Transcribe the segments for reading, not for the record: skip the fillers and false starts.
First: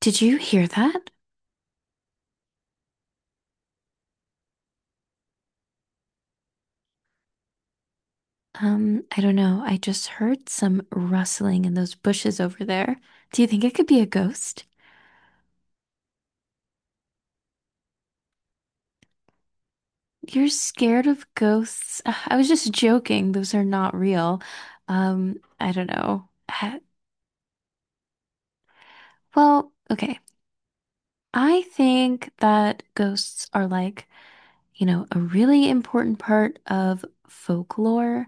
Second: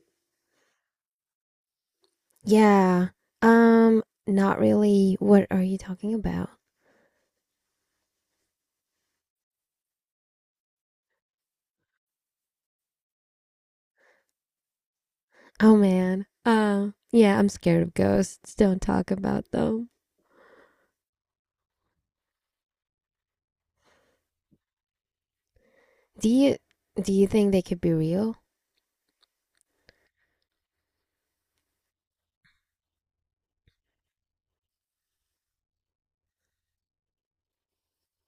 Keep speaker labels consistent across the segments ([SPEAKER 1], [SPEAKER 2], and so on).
[SPEAKER 1] Did you hear that?
[SPEAKER 2] Yeah. Not really. What are you talking about?
[SPEAKER 1] I don't know. I just heard some rustling in those bushes over there. Do you think it could be a ghost?
[SPEAKER 2] Oh man. Yeah, I'm scared of ghosts. Don't talk about them.
[SPEAKER 1] You're scared of ghosts. Ugh, I was just joking. Those are not real. I don't know.
[SPEAKER 2] Do you do you think they could be real?
[SPEAKER 1] Well, okay. I think that ghosts are like, you know, a really important part of folklore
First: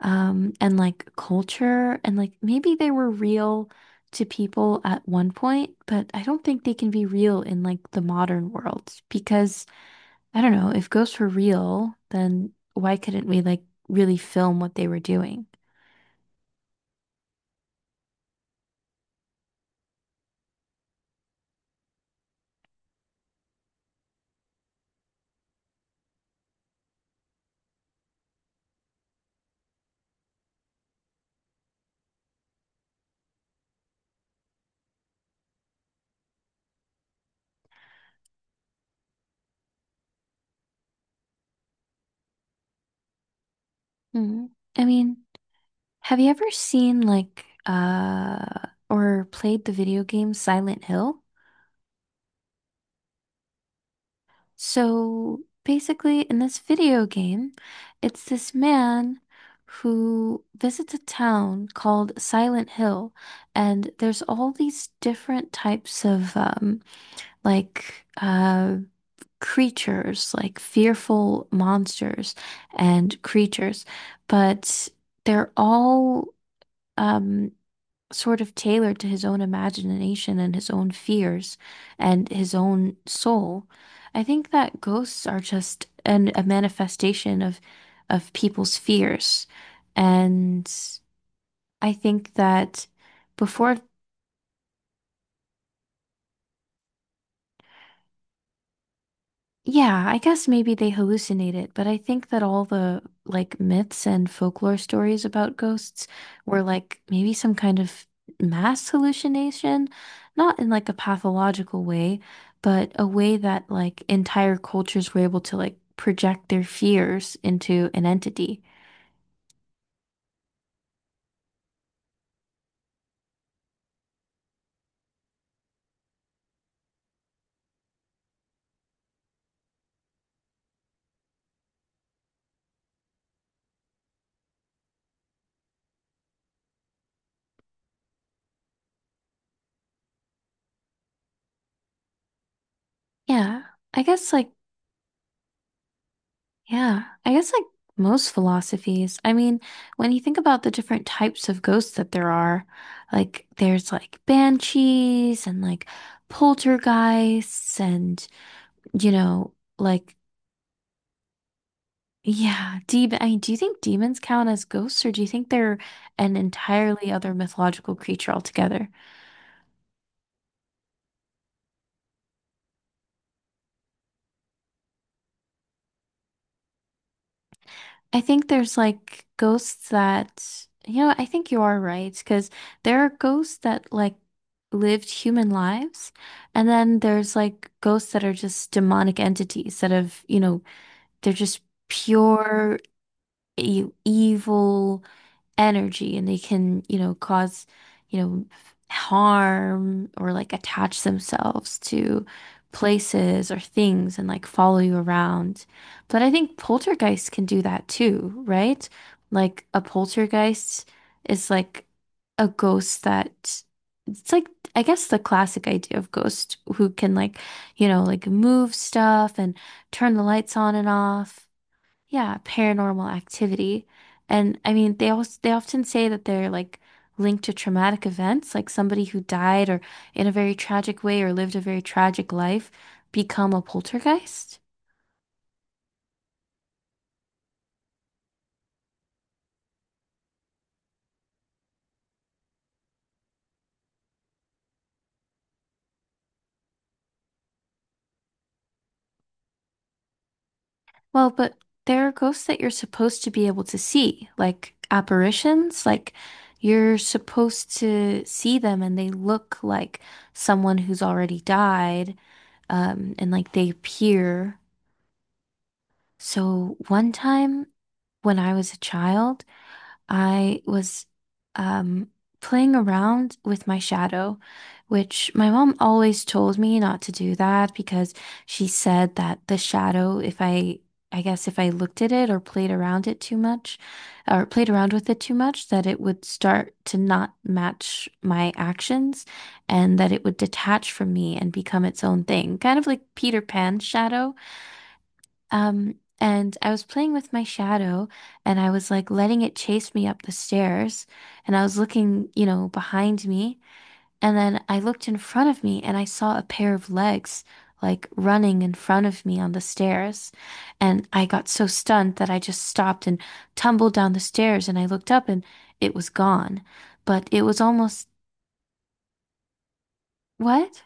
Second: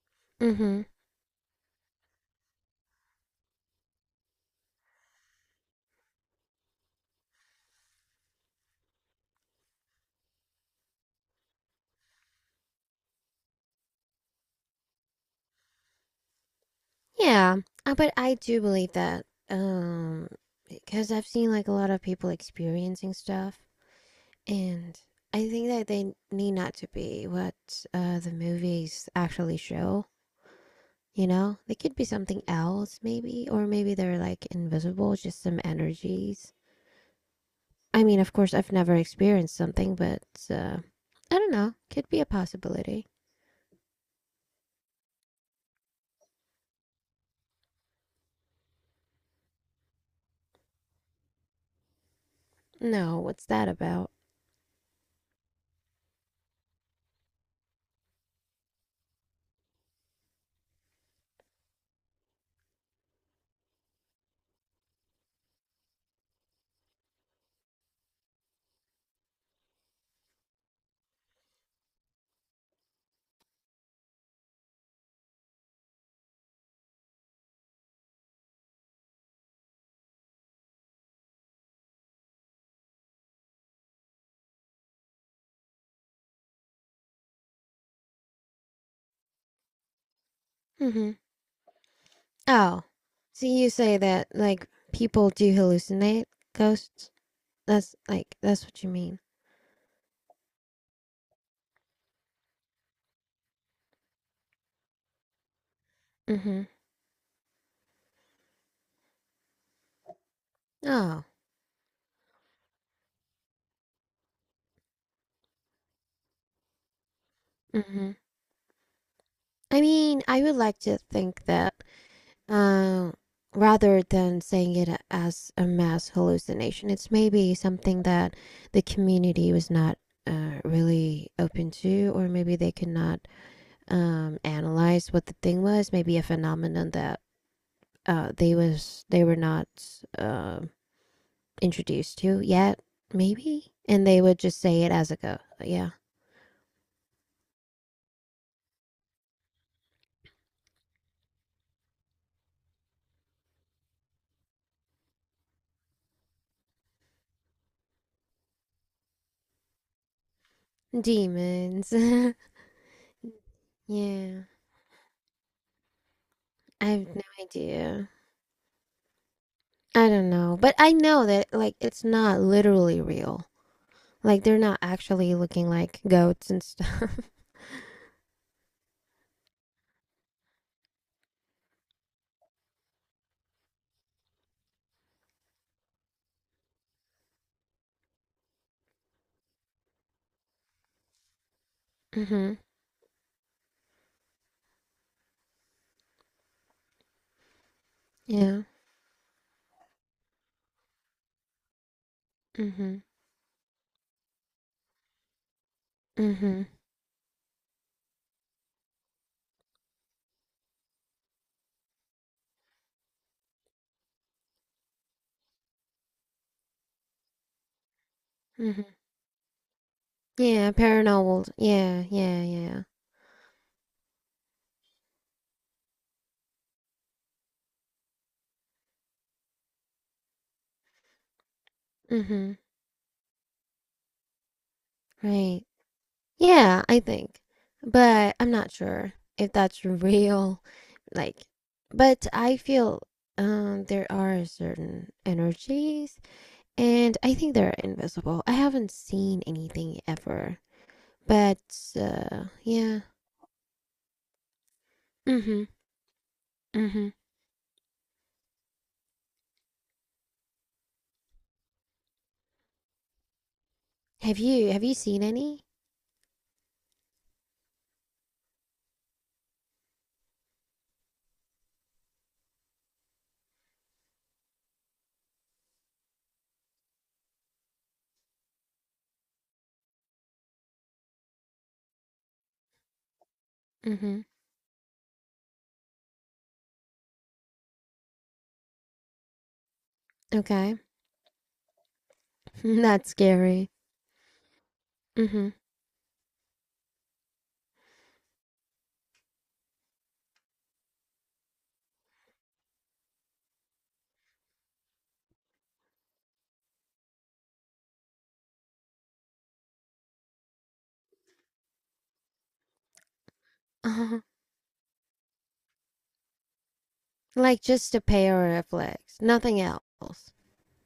[SPEAKER 1] and
[SPEAKER 2] Mm-hmm.
[SPEAKER 1] like culture, and like maybe they were real to people at one point, but I don't think they can be real in like the modern world because I don't know, if ghosts were real, then why couldn't we like really film what they were doing?
[SPEAKER 2] Yeah. But I do believe that. Um, because I've seen like a lot of people experiencing stuff, and I think that they need not to be what the movies actually show. They could be something else, maybe, or maybe they're like invisible, just some energies. I mean, of course, I've never experienced something, but uh, I don't know. Could be a possibility.
[SPEAKER 1] Mhm. I mean, have you ever seen like or played the video game Silent Hill?
[SPEAKER 2] No, what's that about?
[SPEAKER 1] So basically, in this video game, it's this man who visits a town called Silent Hill, and there's all these different types of like uh, creatures, like fearful monsters and creatures, but they're all um, sort of tailored to his own imagination and his own fears and his own soul. I think that ghosts are just a manifestation of people's fears. And
[SPEAKER 2] Mm-hmm.
[SPEAKER 1] I think
[SPEAKER 2] Oh,
[SPEAKER 1] that
[SPEAKER 2] so you
[SPEAKER 1] before.
[SPEAKER 2] say that like people do hallucinate ghosts? That's what you mean.
[SPEAKER 1] Yeah, I guess maybe they hallucinate it, but I think that all the like myths and folklore stories about ghosts
[SPEAKER 2] Mm-hmm.
[SPEAKER 1] were like maybe some kind of mass hallucination, not in like a
[SPEAKER 2] Oh.
[SPEAKER 1] pathological way, but a way that like entire cultures were able to like project their fears into an
[SPEAKER 2] Mm-hmm.
[SPEAKER 1] entity.
[SPEAKER 2] I mean, I would like to think that, Uh, rather than saying it as a mass hallucination, it's maybe something that the community was not really open to, or maybe they could not analyze what the thing was. Maybe a phenomenon that they were not uh, introduced to yet,
[SPEAKER 1] Yeah,
[SPEAKER 2] maybe,
[SPEAKER 1] I
[SPEAKER 2] and they
[SPEAKER 1] guess
[SPEAKER 2] would
[SPEAKER 1] like
[SPEAKER 2] just say it as a go. Yeah,
[SPEAKER 1] Yeah, I guess like most philosophies. I mean, when you think about the different types of ghosts that there are, like there's like banshees and like poltergeists and you know, like
[SPEAKER 2] demons.
[SPEAKER 1] yeah, demon. I mean, do you think demons
[SPEAKER 2] Yeah,
[SPEAKER 1] count as ghosts or do you think they're an
[SPEAKER 2] I
[SPEAKER 1] entirely
[SPEAKER 2] have no
[SPEAKER 1] other mythological
[SPEAKER 2] idea.
[SPEAKER 1] creature altogether?
[SPEAKER 2] I don't know, but I know that like it's not literally real. Like they're not actually looking like goats and stuff.
[SPEAKER 1] I think there's like ghosts that, you know, I think you are right because there are ghosts that like lived human lives, and then there's like ghosts that are just demonic entities that have, you know, they're just
[SPEAKER 2] Hmm.
[SPEAKER 1] pure e evil energy and they can, you know, cause, you know,
[SPEAKER 2] Yeah.
[SPEAKER 1] harm or like attach themselves to
[SPEAKER 2] Hmm.
[SPEAKER 1] places or things and like follow you around. But I think
[SPEAKER 2] Hmm.
[SPEAKER 1] poltergeists can do that too, right? Like a poltergeist is like a ghost that it's like I guess the classic idea of ghost who can like, you know, like move
[SPEAKER 2] Hmm.
[SPEAKER 1] stuff and turn the lights on
[SPEAKER 2] Yeah,
[SPEAKER 1] and off.
[SPEAKER 2] paranormal. Yeah,
[SPEAKER 1] Yeah,
[SPEAKER 2] yeah, yeah.
[SPEAKER 1] paranormal activity. And I mean, they also they often say that they're like linked to traumatic events, like somebody who died or in a very tragic way or lived a very tragic
[SPEAKER 2] Hmm.
[SPEAKER 1] life become a poltergeist.
[SPEAKER 2] Right. Yeah, I think. But I'm not sure if that's real. Like, but I feel there are certain energies and I think they're invisible. I haven't seen anything ever.
[SPEAKER 1] Well, but
[SPEAKER 2] But
[SPEAKER 1] there are ghosts that you're
[SPEAKER 2] yeah.
[SPEAKER 1] supposed to be able to see, like
[SPEAKER 2] Mhm.
[SPEAKER 1] apparitions, like you're
[SPEAKER 2] Mhm.
[SPEAKER 1] supposed to see them and they look like someone who's already died, and like they
[SPEAKER 2] Have
[SPEAKER 1] appear.
[SPEAKER 2] you have you seen any?
[SPEAKER 1] So one time when I was a child, I was um, playing around with my shadow, which my mom always told me not to do that because she said that the shadow, if I, I guess if I looked at it or played around it too much,
[SPEAKER 2] Mhm.
[SPEAKER 1] or played around with it too much, that it would start to not match my actions and that it would
[SPEAKER 2] Okay.
[SPEAKER 1] detach from me and become its own thing, kind of like
[SPEAKER 2] That's
[SPEAKER 1] Peter
[SPEAKER 2] scary.
[SPEAKER 1] Pan's shadow.
[SPEAKER 2] Mm-hmm.
[SPEAKER 1] And I was playing with my shadow and I was like letting it chase me up the stairs. And I was looking, you know, behind me. And then I looked in front of me and I saw a pair of legs like running in front of me on the stairs. And I got so stunned that I just stopped and tumbled down the
[SPEAKER 2] Uh-huh.
[SPEAKER 1] stairs. And I looked up and it was gone. But it
[SPEAKER 2] Like
[SPEAKER 1] was
[SPEAKER 2] just a
[SPEAKER 1] almost,
[SPEAKER 2] pair of legs, nothing else.
[SPEAKER 1] what?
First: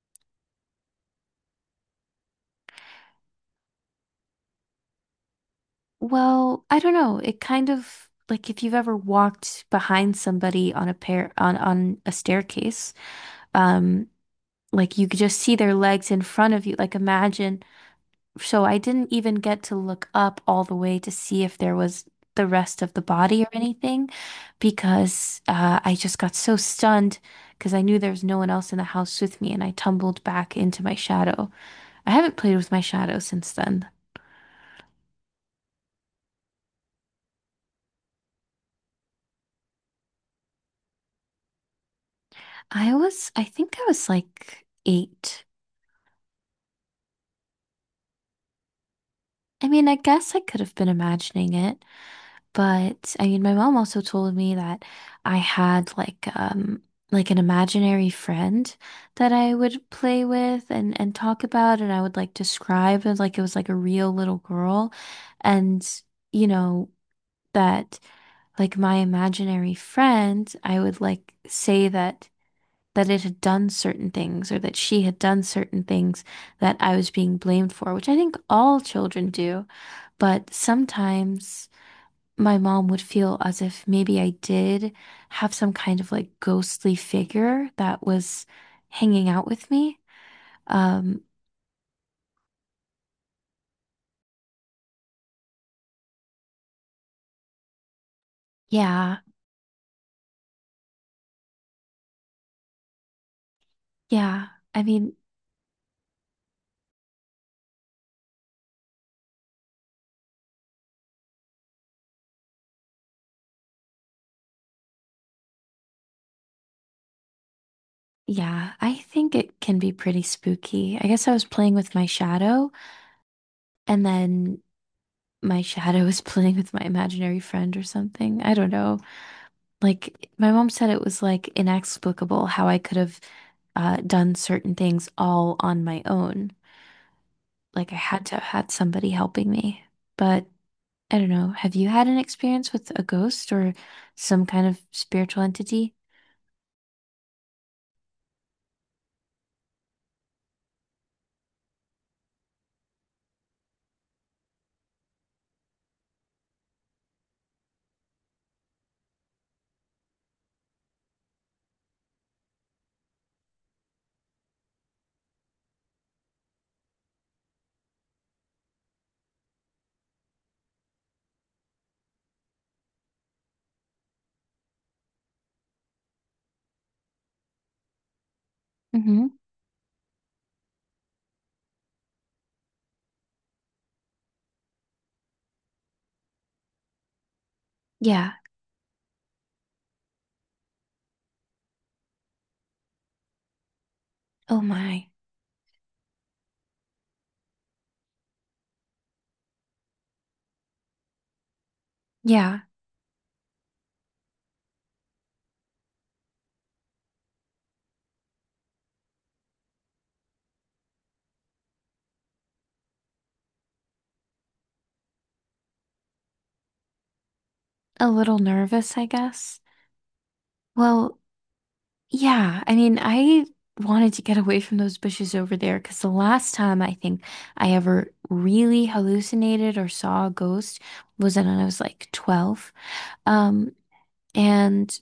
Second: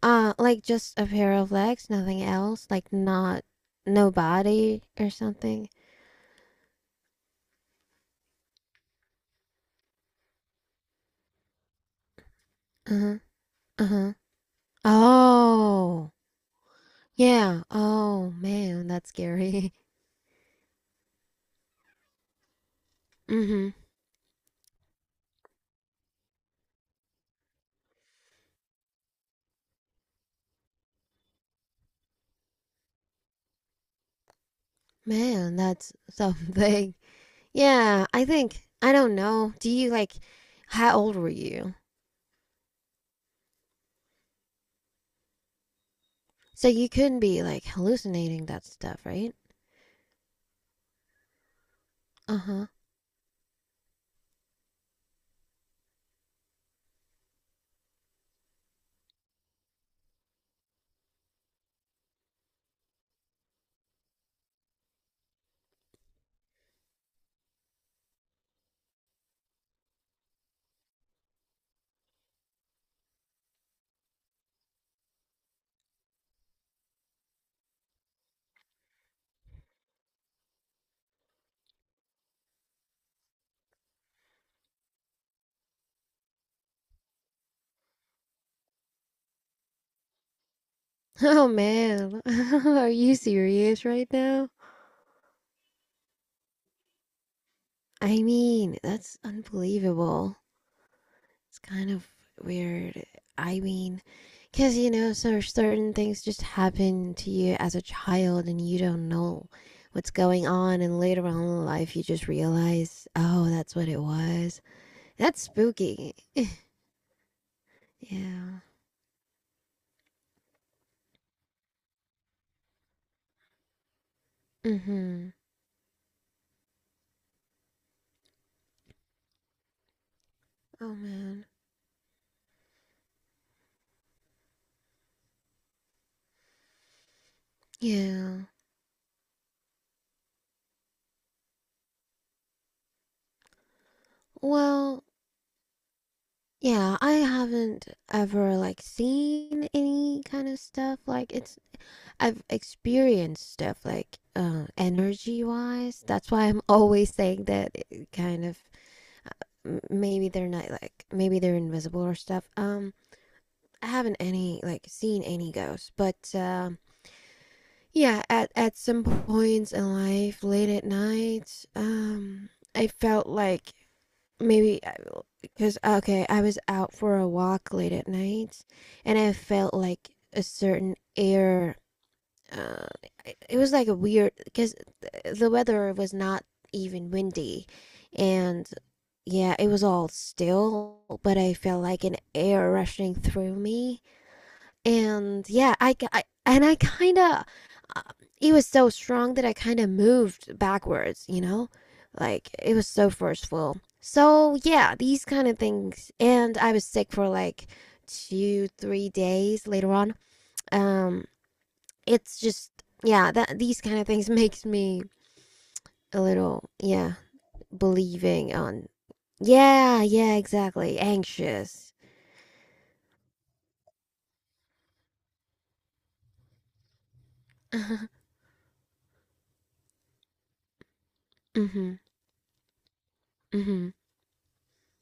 [SPEAKER 2] Like just a pair of legs, nothing else. Like not no body or something.
[SPEAKER 1] Well, I don't know. It kind of like if you've ever walked behind somebody on a pair on a staircase,
[SPEAKER 2] Uh-huh.
[SPEAKER 1] um,
[SPEAKER 2] Uh-huh.
[SPEAKER 1] like you could just see their legs
[SPEAKER 2] Oh.
[SPEAKER 1] in front of you. Like imagine.
[SPEAKER 2] Yeah. Oh,
[SPEAKER 1] So I
[SPEAKER 2] man, that's
[SPEAKER 1] didn't even get
[SPEAKER 2] scary.
[SPEAKER 1] to look up all the way to see if there was the rest of the body or
[SPEAKER 2] Mm-hmm.
[SPEAKER 1] anything because I just got so stunned because I knew there was no one else in the house with me and I tumbled back into my shadow. I haven't played with my shadow since then.
[SPEAKER 2] Man, that's something. Yeah, I think I don't know. Do you, like, how old were you?
[SPEAKER 1] I think I was like eight.
[SPEAKER 2] So you couldn't be like hallucinating that stuff, right?
[SPEAKER 1] I mean, I guess I could have been imagining it,
[SPEAKER 2] Uh-huh.
[SPEAKER 1] but I mean, my mom also told me that I had like an imaginary friend that I would play with and talk about and I would like describe it like it was like a real little girl and you know that like my imaginary friend, I would like say that that it had done certain things or that she had done certain things that I was being blamed for, which I think all children do. But sometimes my mom would feel as if maybe I did have some kind of like ghostly figure that was hanging out with me. Um,
[SPEAKER 2] Oh man, are you serious right now? I mean, that's
[SPEAKER 1] yeah,
[SPEAKER 2] unbelievable. It's kind of weird. I mean,
[SPEAKER 1] yeah.
[SPEAKER 2] because
[SPEAKER 1] I mean,
[SPEAKER 2] so certain things just happen to you as a child and you don't know what's going on, and later on in life you just realize, oh, that's what it was. That's spooky. Yeah.
[SPEAKER 1] yeah, I think it can be pretty spooky. I guess I was playing with my shadow and then
[SPEAKER 2] Mm hmm.
[SPEAKER 1] my shadow was playing with my imaginary friend or something. I don't know. Like my mom said
[SPEAKER 2] Oh
[SPEAKER 1] it was
[SPEAKER 2] man.
[SPEAKER 1] like inexplicable how I could have done certain things all on my own. Like I had to have
[SPEAKER 2] Yeah.
[SPEAKER 1] had somebody helping me. But I don't know. Have you had an experience with a ghost or some kind of
[SPEAKER 2] Well,
[SPEAKER 1] spiritual entity?
[SPEAKER 2] yeah, I haven't ever like seen any kind of stuff, like, it's I've experienced stuff like energy wise. That's why I'm always saying that it kind of maybe they're not, like, maybe they're invisible or stuff. I haven't any like seen any ghosts, but yeah, at some points in life late at night, I felt like maybe. Cause okay, I was out for a walk late at night, and I
[SPEAKER 1] Mm-hmm.
[SPEAKER 2] felt like a certain air. Uh, it was like a weird because the weather was not even windy,
[SPEAKER 1] Yeah.
[SPEAKER 2] and yeah, it was all still. But I felt like an air rushing through me,
[SPEAKER 1] Oh my.
[SPEAKER 2] and yeah, I kind of, uh, it was so strong that I kind of moved backwards, you know? Like
[SPEAKER 1] Yeah.
[SPEAKER 2] it was so forceful. So yeah, these kind of things. And I was sick for like 2, 3 days later on. Um, it's just, yeah, that these kind of things makes me a little, yeah,
[SPEAKER 1] A little
[SPEAKER 2] believing on,
[SPEAKER 1] nervous, I guess.
[SPEAKER 2] yeah, yeah, exactly,
[SPEAKER 1] Well,
[SPEAKER 2] anxious.
[SPEAKER 1] yeah. I mean, I wanted to get away from those bushes over there because the last time I think I
[SPEAKER 2] Mm-hmm.
[SPEAKER 1] ever really hallucinated or saw a ghost was when I was like 12. Um,
[SPEAKER 2] Mm-hmm.
[SPEAKER 1] and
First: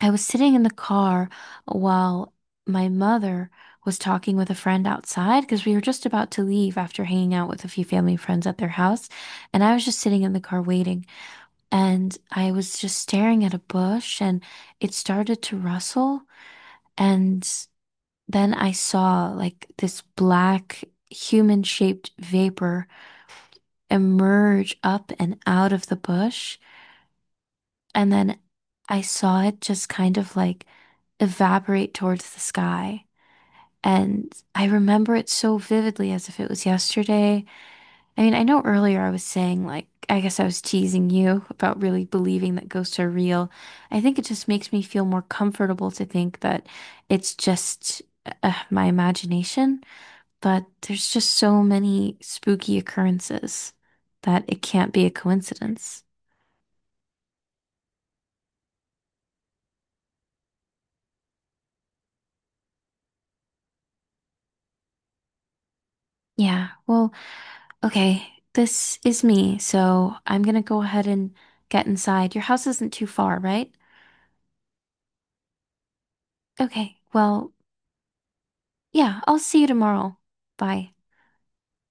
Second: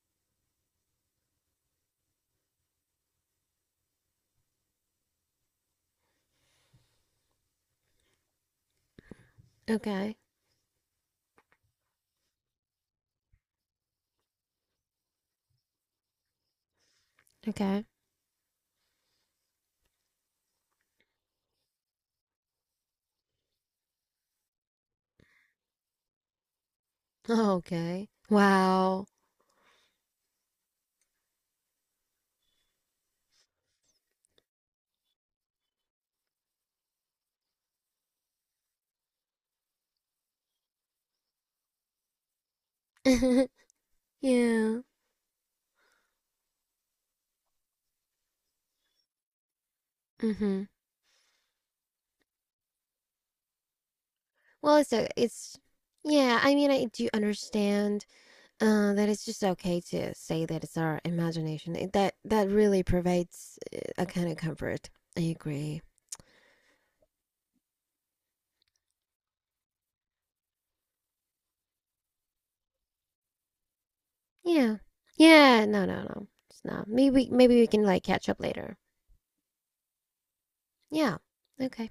[SPEAKER 1] I was sitting in the car while my mother was talking with a friend outside because we were just about to leave after hanging out with a few family friends at their house. And I was just
[SPEAKER 2] Okay.
[SPEAKER 1] sitting in the car waiting. And I was just staring at a bush and it started to rustle. And
[SPEAKER 2] Okay.
[SPEAKER 1] then I saw like this black human-shaped vapor emerge up and out of the bush.
[SPEAKER 2] Oh, okay.
[SPEAKER 1] And then I
[SPEAKER 2] Wow.
[SPEAKER 1] saw it just kind of like evaporate towards the sky. And I remember it so vividly as if it was yesterday. I mean, I know earlier I was saying, like, I guess I was teasing you about really believing that ghosts are real. I think it just makes
[SPEAKER 2] Yeah.
[SPEAKER 1] me feel more comfortable to think that it's just my imagination.
[SPEAKER 2] Mm-hmm.
[SPEAKER 1] But there's just so many spooky occurrences that it
[SPEAKER 2] Well, it's
[SPEAKER 1] can't be
[SPEAKER 2] a,
[SPEAKER 1] a
[SPEAKER 2] it's
[SPEAKER 1] coincidence.
[SPEAKER 2] yeah, I mean, I do understand that it's just okay to say that it's our imagination. That really provides a kind of comfort. I agree.
[SPEAKER 1] Yeah, well. Okay, this is me, so I'm gonna go ahead and get inside. Your house isn't too far, right?
[SPEAKER 2] Yeah. Yeah, no, no, no. It's not.
[SPEAKER 1] Okay,
[SPEAKER 2] Maybe
[SPEAKER 1] well,
[SPEAKER 2] maybe we can like catch up later.
[SPEAKER 1] yeah, I'll see you tomorrow. Bye.
[SPEAKER 2] Yeah. Okay.